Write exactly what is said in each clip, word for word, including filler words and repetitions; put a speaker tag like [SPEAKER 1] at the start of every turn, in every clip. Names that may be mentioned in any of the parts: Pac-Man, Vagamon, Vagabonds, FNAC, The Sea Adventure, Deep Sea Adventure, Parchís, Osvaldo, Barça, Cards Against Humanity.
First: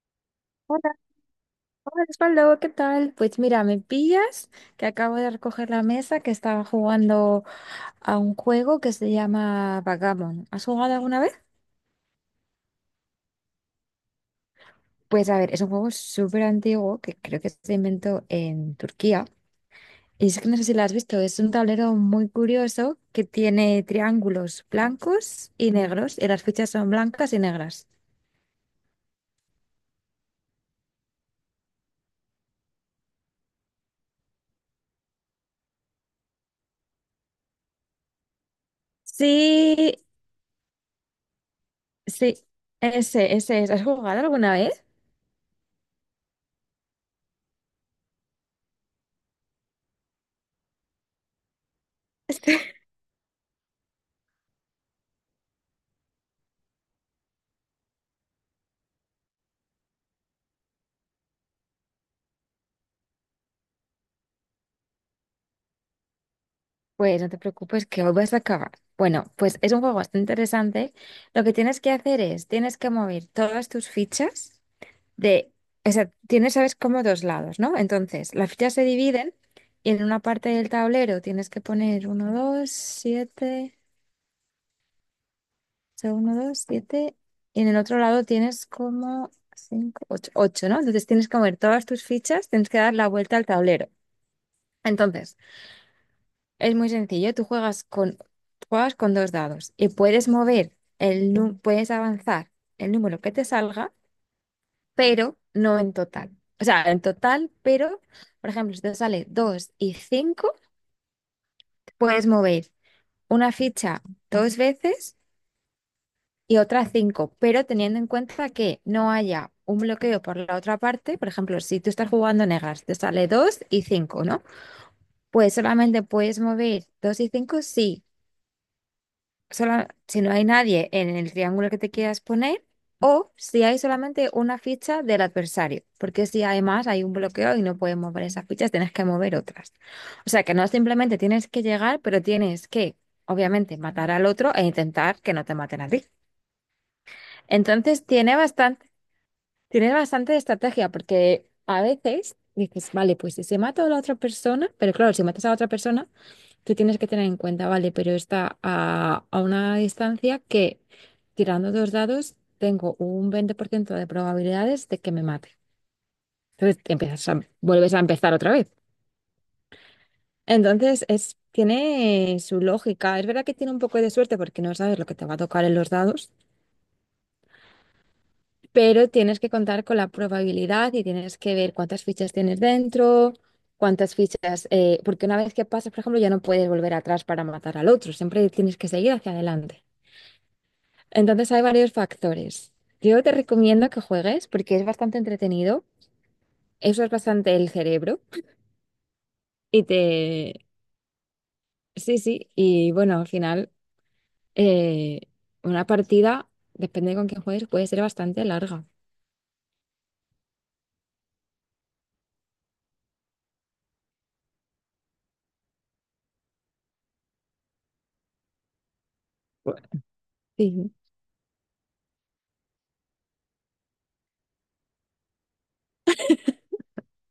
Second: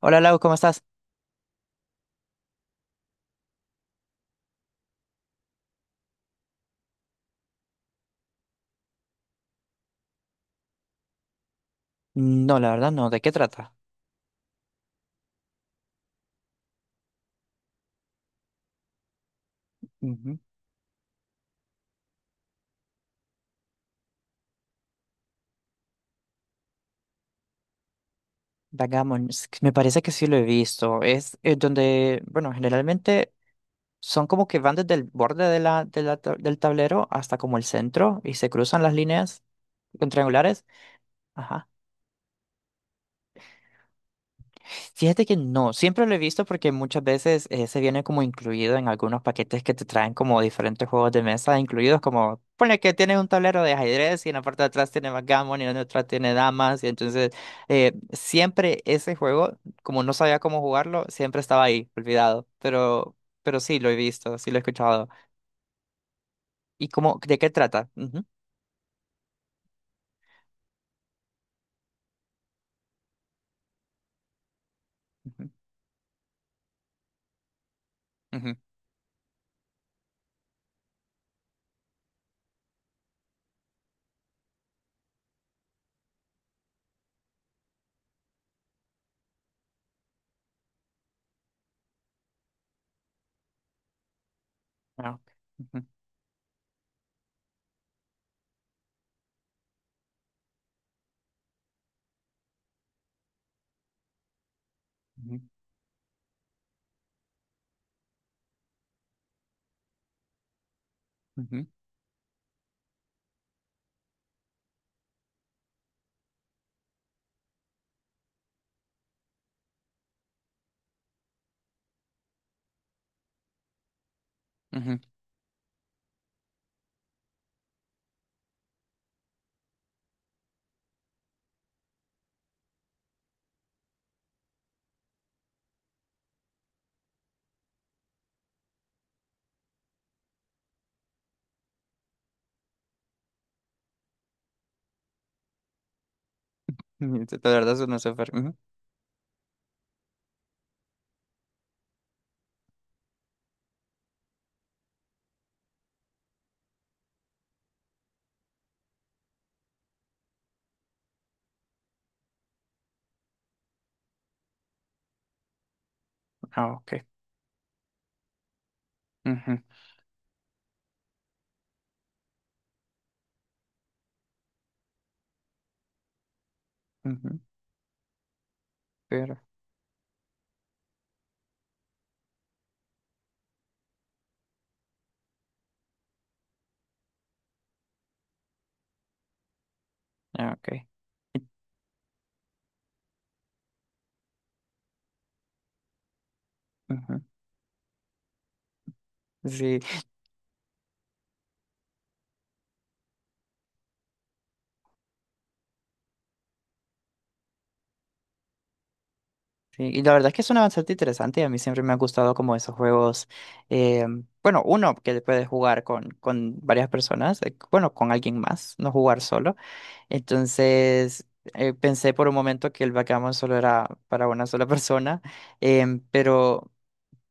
[SPEAKER 1] Hola Lau, ¿cómo estás?
[SPEAKER 2] Hola, hola Osvaldo, ¿qué tal? Pues mira, me pillas que acabo de recoger la mesa que estaba jugando a un juego que se llama Vagamon. ¿Has jugado alguna vez?
[SPEAKER 1] No, la verdad no. ¿De qué trata?
[SPEAKER 2] Pues a ver, es un juego súper antiguo que creo que se inventó en Turquía. Y
[SPEAKER 1] Ujú.
[SPEAKER 2] es que no sé si lo has visto, es un tablero muy curioso que tiene triángulos blancos y negros y las fichas son blancas y negras.
[SPEAKER 1] Vagabonds, que me parece que sí lo he visto. Es eh, donde, bueno, generalmente son como que van desde el borde de la, de la ta- del tablero hasta como el centro y se cruzan las líneas
[SPEAKER 2] Sí,
[SPEAKER 1] con triangulares. Ajá.
[SPEAKER 2] sí, ese, ese es. ¿Has jugado alguna vez?
[SPEAKER 1] Fíjate que no, siempre lo he visto porque muchas veces eh, se viene como incluido en algunos paquetes que te traen como diferentes juegos de mesa, incluidos como, ponle que tienes un tablero de ajedrez y en la parte de atrás tiene backgammon y en la otra tiene damas, y entonces eh, siempre ese juego, como no sabía cómo jugarlo, siempre estaba ahí, olvidado, pero, pero sí lo he visto, sí lo he escuchado. ¿Y cómo,
[SPEAKER 2] Pues no te
[SPEAKER 1] de qué
[SPEAKER 2] preocupes
[SPEAKER 1] trata?
[SPEAKER 2] que hoy
[SPEAKER 1] Ujú,
[SPEAKER 2] vas a acabar. Bueno, pues es un juego bastante interesante. Lo que tienes que hacer es, tienes que mover todas tus fichas
[SPEAKER 1] ujú,
[SPEAKER 2] de, o sea, tienes, sabes, como dos lados, ¿no? Entonces, las
[SPEAKER 1] ujú,
[SPEAKER 2] fichas se dividen y en una parte del tablero tienes que poner uno dos siete, o sea, uno dos siete y en el otro lado tienes como cinco ocho ocho, ¿no? Entonces tienes que mover todas tus fichas, tienes que dar la vuelta al tablero.
[SPEAKER 1] ah, ok,
[SPEAKER 2] Entonces,
[SPEAKER 1] ujú,
[SPEAKER 2] es muy sencillo, tú juegas con, juegas con dos dados y puedes mover el nu- puedes avanzar el número que te salga, pero
[SPEAKER 1] ujú,
[SPEAKER 2] no en total. O sea, en total, pero, por ejemplo, si te sale dos y cinco puedes mover una ficha dos veces y otra cinco, pero teniendo en cuenta que no haya un bloqueo por la otra parte, por ejemplo, si tú estás jugando negras, te sale dos y cinco, ¿no?
[SPEAKER 1] ujú,
[SPEAKER 2] Pues solamente puedes mover dos y cinco si sola- si no hay nadie en el triángulo que te quieras poner o si hay solamente una ficha del adversario, porque si además hay un bloqueo y no puedes mover esas fichas, tienes que mover otras. O sea que no simplemente tienes que llegar, pero tienes que, obviamente, matar al otro e intentar que no te maten a ti.
[SPEAKER 1] ujú, ujú, de verdad, eso no es
[SPEAKER 2] Entonces
[SPEAKER 1] súper.
[SPEAKER 2] tiene
[SPEAKER 1] Ujú,
[SPEAKER 2] bastante, tiene bastante estrategia, porque a veces dices, vale, pues si se mata a la otra persona, pero claro, si matas a la otra persona que tienes que tener en cuenta, vale, pero está a, a una distancia que tirando dos dados tengo un veinte por ciento de probabilidades de que me mate.
[SPEAKER 1] ah,
[SPEAKER 2] Entonces te
[SPEAKER 1] ok.
[SPEAKER 2] empiezas a- vuelves a empezar otra vez.
[SPEAKER 1] Ujú.
[SPEAKER 2] Entonces es, tiene su lógica. Es verdad que tiene un poco de suerte porque no sabes lo que te va a tocar en los dados,
[SPEAKER 1] Ujú,
[SPEAKER 2] pero
[SPEAKER 1] pero,
[SPEAKER 2] tienes que contar con la probabilidad y tienes que ver cuántas fichas tienes dentro. Cuántas fichas, eh, porque una vez que pasas, por ejemplo, ya no puedes volver atrás para matar al otro, siempre tienes que seguir hacia adelante.
[SPEAKER 1] ah, okay. Y-
[SPEAKER 2] Entonces hay varios factores. Yo te recomiendo que juegues porque es bastante entretenido, usas
[SPEAKER 1] Ujú.
[SPEAKER 2] bastante el cerebro
[SPEAKER 1] Sí,
[SPEAKER 2] y te... Sí, sí, y bueno, al final eh, una partida, depende con quién juegues, puede ser bastante larga.
[SPEAKER 1] sí, y la verdad es que suena bastante interesante y a mí siempre me ha gustado como esos juegos, eh, bueno, uno que puedes jugar con, con varias personas, eh, bueno, con alguien más, no jugar solo.
[SPEAKER 2] Sí,
[SPEAKER 1] Entonces, eh, pensé por un momento que el backgammon solo era para una sola persona, em, pero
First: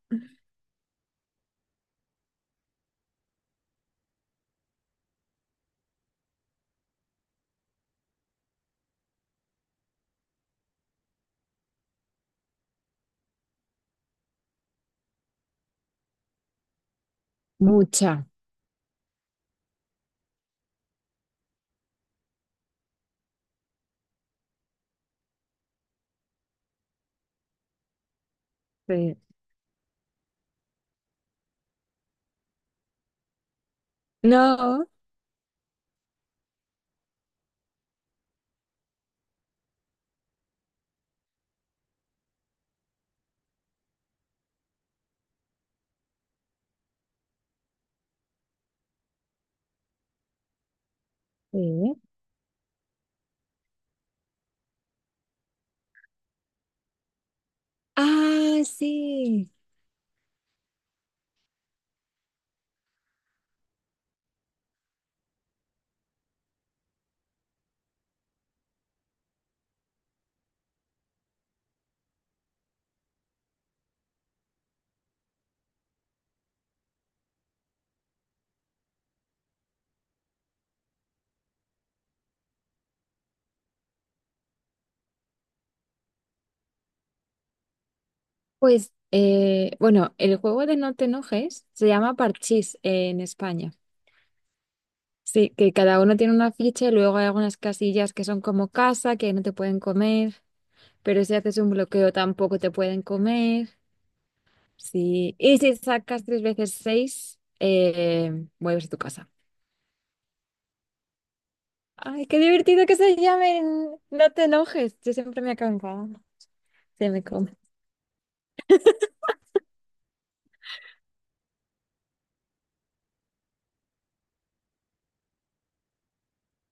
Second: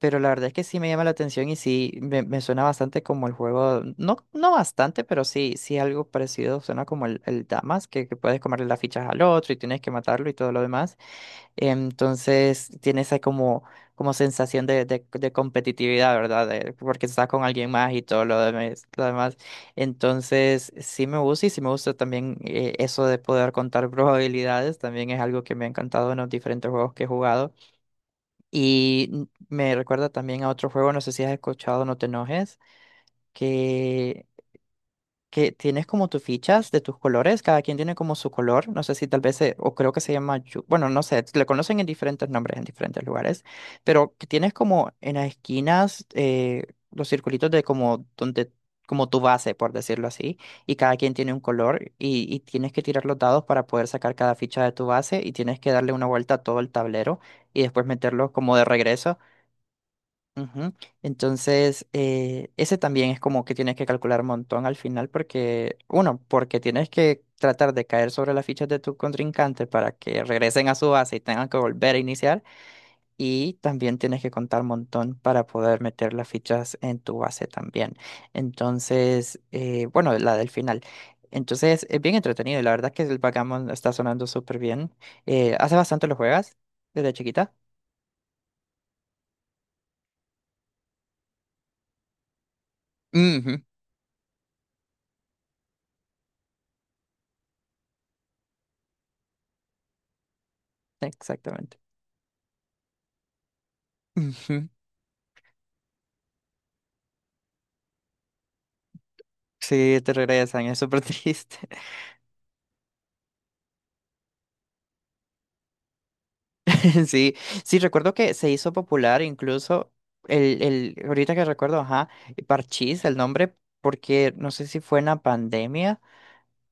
[SPEAKER 1] Pero la verdad es que sí me llama la atención y sí me, me suena bastante como el juego, no, no bastante, pero sí, sí algo parecido, suena como el, el Damas, que, que puedes comerle las fichas al otro y tienes que matarlo y todo lo demás. Entonces tiene esa como, como sensación de, de, de competitividad, ¿verdad? De- porque estás con alguien más y todo
[SPEAKER 2] mucha.
[SPEAKER 1] lo demás, lo demás. Entonces sí me gusta y sí me gusta también eh, eso de poder contar probabilidades, también es algo que me ha encantado en los diferentes juegos que he jugado.
[SPEAKER 2] Sí.
[SPEAKER 1] Y me recuerda también a otro juego, no sé si has escuchado, no te enojes, que,
[SPEAKER 2] No.
[SPEAKER 1] que tienes como tus fichas de tus colores, cada quien tiene como su color, no sé si tal vez, se- o creo que se llama, yu- bueno, no sé, le conocen en diferentes nombres, en diferentes lugares, pero que tienes como en las esquinas eh, los circulitos de como donde... como tu base, por decirlo así, y cada quien tiene un color
[SPEAKER 2] Sí.
[SPEAKER 1] y, y tienes que tirar los dados para poder sacar cada ficha de tu base y tienes que darle una vuelta a todo el tablero y después meterlos como
[SPEAKER 2] Ah,
[SPEAKER 1] de regreso.
[SPEAKER 2] sí.
[SPEAKER 1] Ujú. Entonces, eh, ese también es como que tienes que calcular un montón al final porque, uno, porque tienes que tratar de caer sobre las fichas de tu contrincante para que regresen a su base y tengan que volver a iniciar y también tienes que contar un montón para poder meter las fichas en tu base también. Entonces, eh, bueno, la del final. Entonces, es bien entretenido y la verdad es que el backgammon está sonando súper bien. Eh, ¿hace bastante lo juegas desde chiquita?
[SPEAKER 2] Pues, eh, bueno, el juego de No te enojes se llama Parchís eh, en
[SPEAKER 1] Ujú,
[SPEAKER 2] España. Sí, que cada uno tiene una ficha y luego hay algunas casillas que son como casa, que no te pueden comer, pero si haces un
[SPEAKER 1] exactamente.
[SPEAKER 2] bloqueo tampoco te pueden comer.
[SPEAKER 1] Ujú.
[SPEAKER 2] Sí, y si sacas tres veces seis, eh, vuelves a tu casa.
[SPEAKER 1] Sí, te regresan, es súper triste.
[SPEAKER 2] Ay, qué divertido que se llamen. No te enojes, yo siempre me acabo. Se me
[SPEAKER 1] Sí,
[SPEAKER 2] come.
[SPEAKER 1] sí, recuerdo que se hizo popular incluso el, el, ahorita que recuerdo, ajá, Parchís, el nombre, porque no sé si fue en la pandemia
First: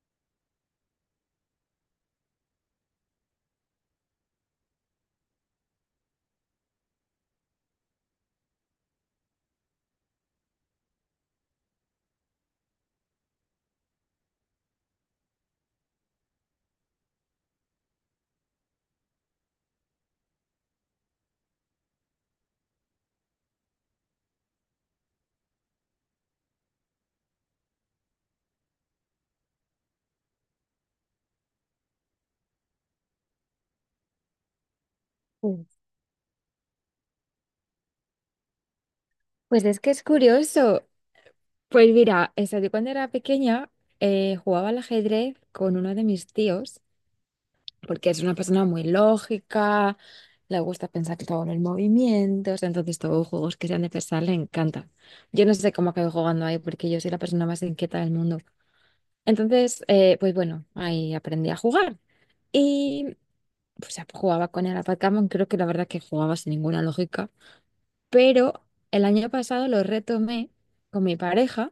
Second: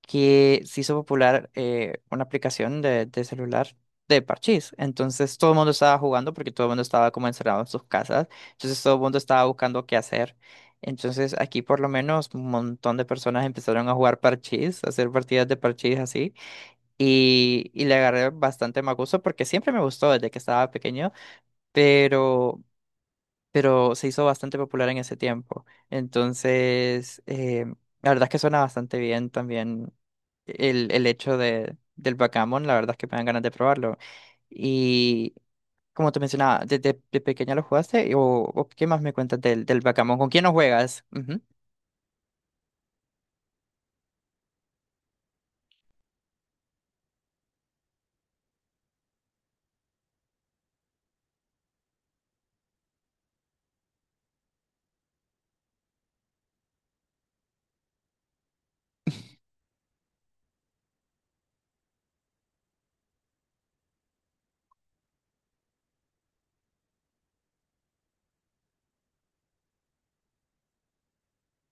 [SPEAKER 1] que se hizo popular eh, una aplicación de, de celular de Parchís. Entonces todo el mundo estaba jugando porque todo el mundo estaba como encerrado en sus casas. Entonces todo el mundo estaba buscando qué hacer. Entonces aquí por lo menos un montón de personas empezaron a jugar Parchís, a hacer partidas de Parchís así. Y, y le agarré bastante más gusto porque siempre me gustó desde que estaba pequeño, pero, pero se hizo bastante popular en ese tiempo. Entonces, eh, la verdad es que suena bastante bien también el, el hecho de, del backgammon, la verdad es que me dan ganas de probarlo. Y
[SPEAKER 2] Sí.
[SPEAKER 1] como te mencionaba, ¿desde de pequeña lo jugaste? ¿O, o qué más me cuentas
[SPEAKER 2] Pues
[SPEAKER 1] del,
[SPEAKER 2] es
[SPEAKER 1] del
[SPEAKER 2] que es
[SPEAKER 1] backgammon? ¿Con quién lo
[SPEAKER 2] curioso.
[SPEAKER 1] juegas? Ujú.
[SPEAKER 2] Pues mira, eso, yo cuando era pequeña eh, jugaba al ajedrez con uno de mis tíos. Porque es una persona muy lógica, le gusta pensar todo en el movimiento, o sea, entonces todos los juegos que sean de pensar le encantan. Yo no sé cómo acabé jugando ahí porque yo soy la persona más inquieta del mundo. Entonces, eh, pues bueno, ahí aprendí a jugar y pues ya jugaba con el a Pac-Man, creo que la verdad que jugaba sin ninguna lógica, pero el año pasado lo retomé con mi pareja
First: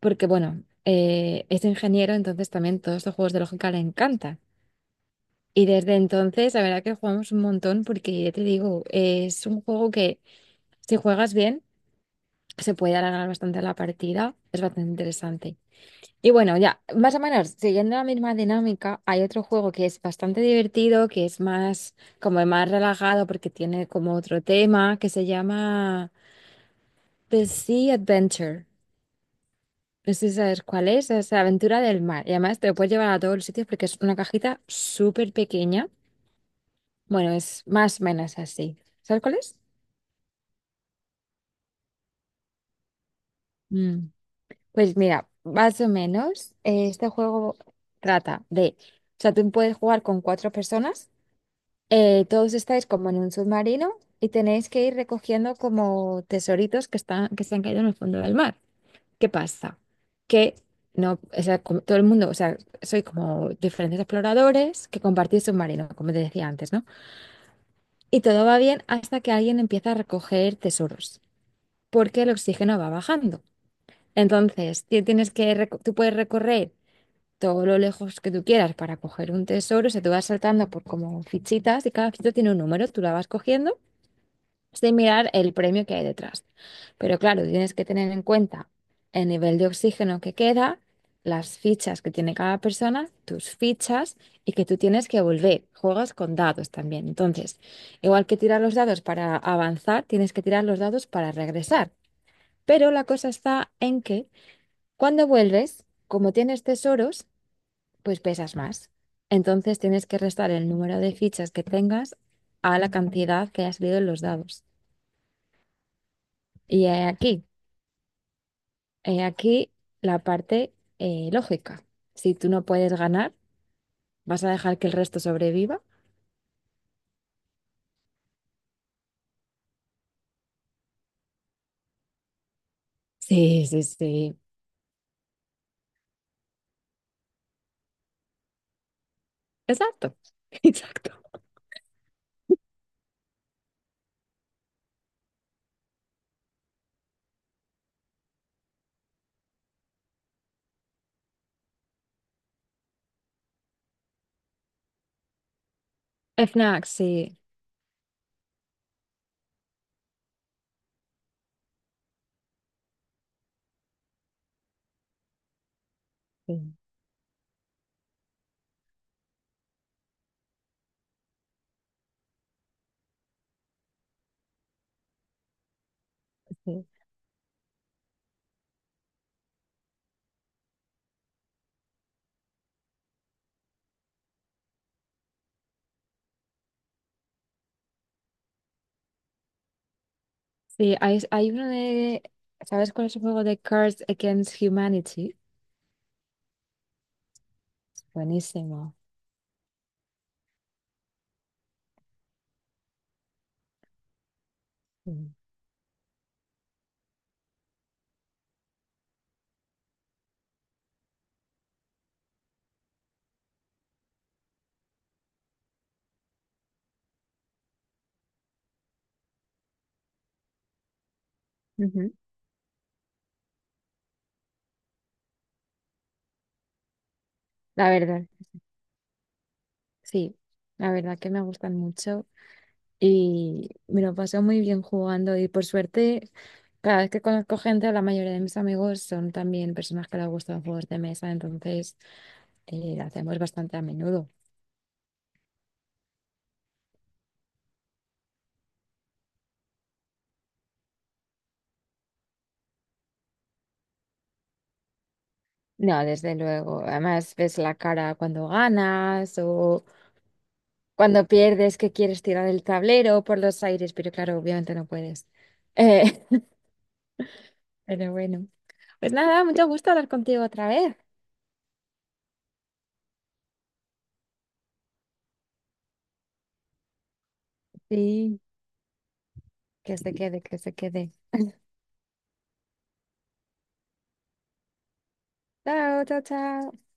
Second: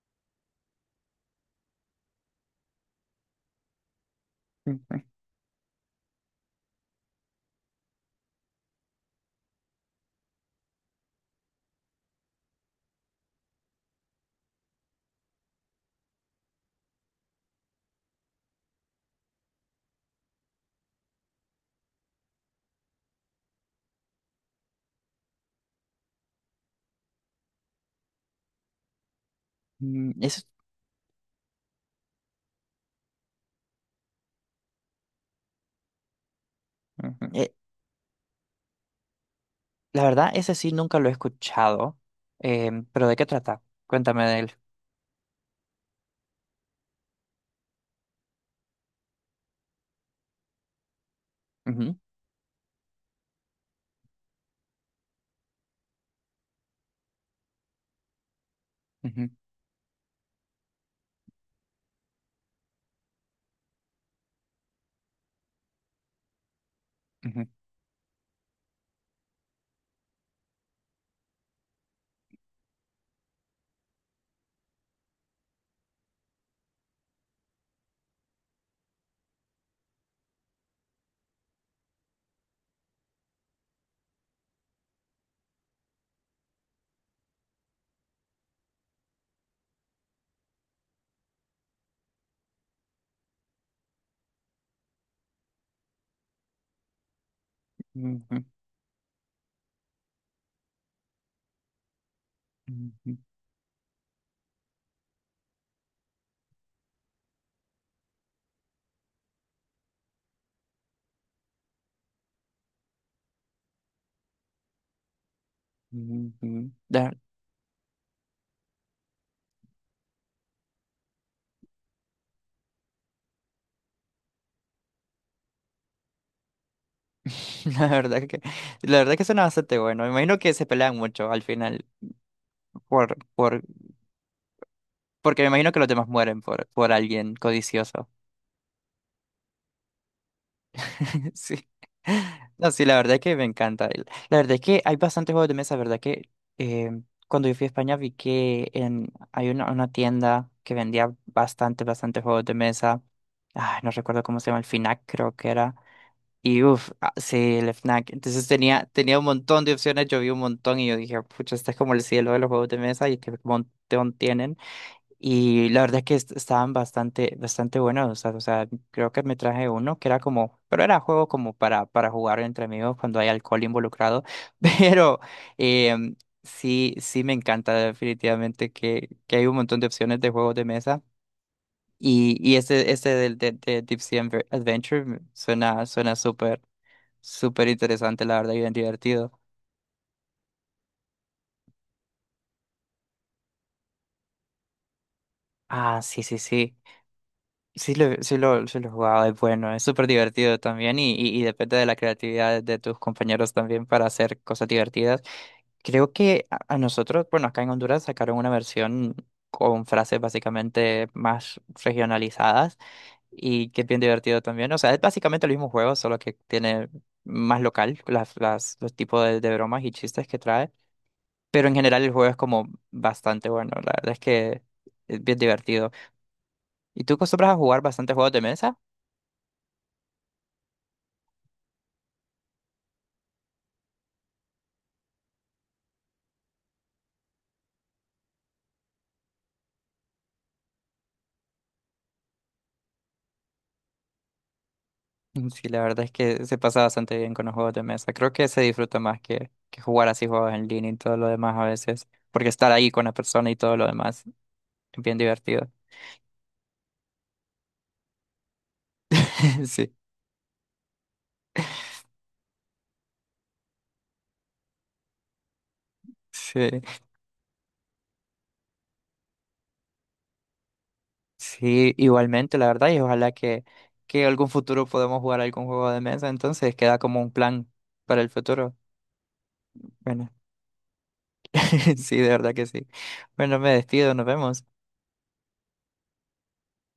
[SPEAKER 2] porque bueno, eh, es ingeniero, entonces también todos estos juegos de lógica le encantan.
[SPEAKER 1] Ujú.
[SPEAKER 2] Y desde entonces, la verdad que jugamos un montón porque ya te digo, es un juego que si juegas bien, se puede alargar bastante la partida, es bastante interesante. Y bueno, ya, más o menos, siguiendo la misma dinámica, hay otro juego que es bastante divertido, que es más, como más relajado porque tiene como otro tema, que se llama The Sea Adventure. No
[SPEAKER 1] Mm,
[SPEAKER 2] sé si
[SPEAKER 1] eso,
[SPEAKER 2] sabes cuál es, es la aventura del mar. Y además te lo puedes llevar a todos los sitios porque es una cajita súper pequeña.
[SPEAKER 1] ujú.
[SPEAKER 2] Bueno,
[SPEAKER 1] E-
[SPEAKER 2] es más o menos así. ¿Sabes cuál es?
[SPEAKER 1] La verdad, ese sí nunca lo he escuchado, em, pero ¿de qué trata?
[SPEAKER 2] Mm,
[SPEAKER 1] Cuéntame de él.
[SPEAKER 2] Pues mira, más o menos, eh, este juego trata de, o sea, tú puedes jugar con cuatro personas,
[SPEAKER 1] Ujú,
[SPEAKER 2] eh, todos estáis como en un submarino y tenéis que ir recogiendo como tesoritos que están, que se han caído en el fondo del mar. ¿Qué
[SPEAKER 1] ujú,
[SPEAKER 2] pasa? Que no, o sea, como todo el mundo, o sea, soy como diferentes exploradores que compartís submarino, como te decía antes, ¿no?
[SPEAKER 1] ujú,
[SPEAKER 2] Y todo va bien hasta que alguien empieza a recoger tesoros, porque el oxígeno va bajando. Entonces, ti- tienes que, reco- tú puedes recorrer todo lo lejos que tú quieras para coger un tesoro. O sea, tú vas saltando por como fichitas y cada fichita tiene un número. Tú la vas cogiendo sin mirar el premio que hay detrás. Pero claro, tienes que tener en cuenta el nivel de oxígeno que queda, las fichas que tiene cada persona, tus fichas y que tú tienes que volver. Juegas con dados también. Entonces, igual que
[SPEAKER 1] ujú,
[SPEAKER 2] tirar los dados para avanzar, tienes que tirar los dados para regresar. Pero la
[SPEAKER 1] ujú,
[SPEAKER 2] cosa está en que cuando vuelves, como tienes tesoros, pues pesas más. Entonces tienes que restar el número de fichas que tengas a la cantidad que ha salido en los dados.
[SPEAKER 1] ujú, ujú.
[SPEAKER 2] Y he
[SPEAKER 1] La,
[SPEAKER 2] aquí, he aquí la parte eh, lógica. Si tú no puedes ganar, ¿vas a dejar que el resto sobreviva?
[SPEAKER 1] la verdad que, la verdad que suena bastante bueno. Me imagino que se pelean mucho al final por, por,
[SPEAKER 2] Sí, sí, sí.
[SPEAKER 1] porque me imagino que los demás mueren por, por alguien codicioso.
[SPEAKER 2] Exacto. Exacto.
[SPEAKER 1] Sí. No, sí, la verdad es que me encanta. El- La verdad es que hay bastantes juegos de mesa, ¿verdad? Que eh, cuando yo fui a España vi que en, hay una, una tienda que vendía bastante, bastante juegos de mesa. Ay, no recuerdo cómo se llama, el F N A C creo que era. Y
[SPEAKER 2] F N A C,
[SPEAKER 1] uff,
[SPEAKER 2] sí.
[SPEAKER 1] sí, el F N A C. Entonces tenía, tenía un montón de opciones, yo vi un montón y yo dije, pucha, este es como el cielo de los juegos de mesa y qué montón tienen. Y la verdad es que est-
[SPEAKER 2] Sí,
[SPEAKER 1] estaban bastante, bastante buenos. O sea, o sea, creo que me traje uno que era como, pero era juego como para, para jugar entre amigos cuando hay alcohol involucrado. Pero em,
[SPEAKER 2] sí.
[SPEAKER 1] sí, sí me encanta definitivamente que, que hay un montón de opciones de juegos de mesa. Y, y este, este del de, de Deep Sea Adve- Adventure me- suena, suena súper, súper interesante, la verdad, y bien divertido.
[SPEAKER 2] Sí, hay, hay uno de... ¿Sabes cuál es el juego de Cards Against Humanity?
[SPEAKER 1] Ah, sí, sí, sí. Sí lo, sí lo, sí lo
[SPEAKER 2] Buenísimo.
[SPEAKER 1] jugaba, es bueno, es súper divertido también y, y, y depende de la creatividad de tus compañeros también para hacer cosas divertidas.
[SPEAKER 2] Sí.
[SPEAKER 1] Creo que a, a nosotros, bueno, acá en Honduras sacaron una versión con frases básicamente más regionalizadas y que es bien divertido también. O sea, es básicamente el mismo juego, solo que tiene más local las, las, los tipos de, de bromas y chistes que trae. Pero en general el
[SPEAKER 2] Ujú.
[SPEAKER 1] juego es como bastante bueno, la verdad es que es bien divertido. ¿Y tú acostumbras a jugar
[SPEAKER 2] La
[SPEAKER 1] bastante
[SPEAKER 2] verdad,
[SPEAKER 1] juegos de mesa?
[SPEAKER 2] sí. La verdad que me gustan mucho. Y me lo paso muy bien jugando y por suerte, cada vez que conozco gente, la mayoría de mis amigos son también personas que les gustan juegos de mesa, entonces eh, lo hacemos bastante a menudo.
[SPEAKER 1] Mm, sí, la verdad es que se pasa bastante bien con los juegos de mesa. Creo que se disfruta más que, que jugar así juegos en línea y todo lo demás a veces, porque estar ahí con la persona y todo lo demás es bien divertido.
[SPEAKER 2] No, desde luego. Además, ves la cara cuando ganas o
[SPEAKER 1] Sí,
[SPEAKER 2] cuando pierdes que quieres tirar el tablero por los aires, pero claro, obviamente no puedes. Eh,
[SPEAKER 1] sí,
[SPEAKER 2] pero bueno, pues nada, mucho gusto hablar contigo otra vez.
[SPEAKER 1] sí, igualmente, la verdad, y ojalá que, que algún futuro podamos jugar algún juego de mesa, entonces queda como un plan para el
[SPEAKER 2] Sí,
[SPEAKER 1] futuro.
[SPEAKER 2] que se
[SPEAKER 1] Bueno,
[SPEAKER 2] quede, que se quede.
[SPEAKER 1] sí, de verdad que sí. Bueno, me despido, nos vemos.
[SPEAKER 2] Chao, chao, chao.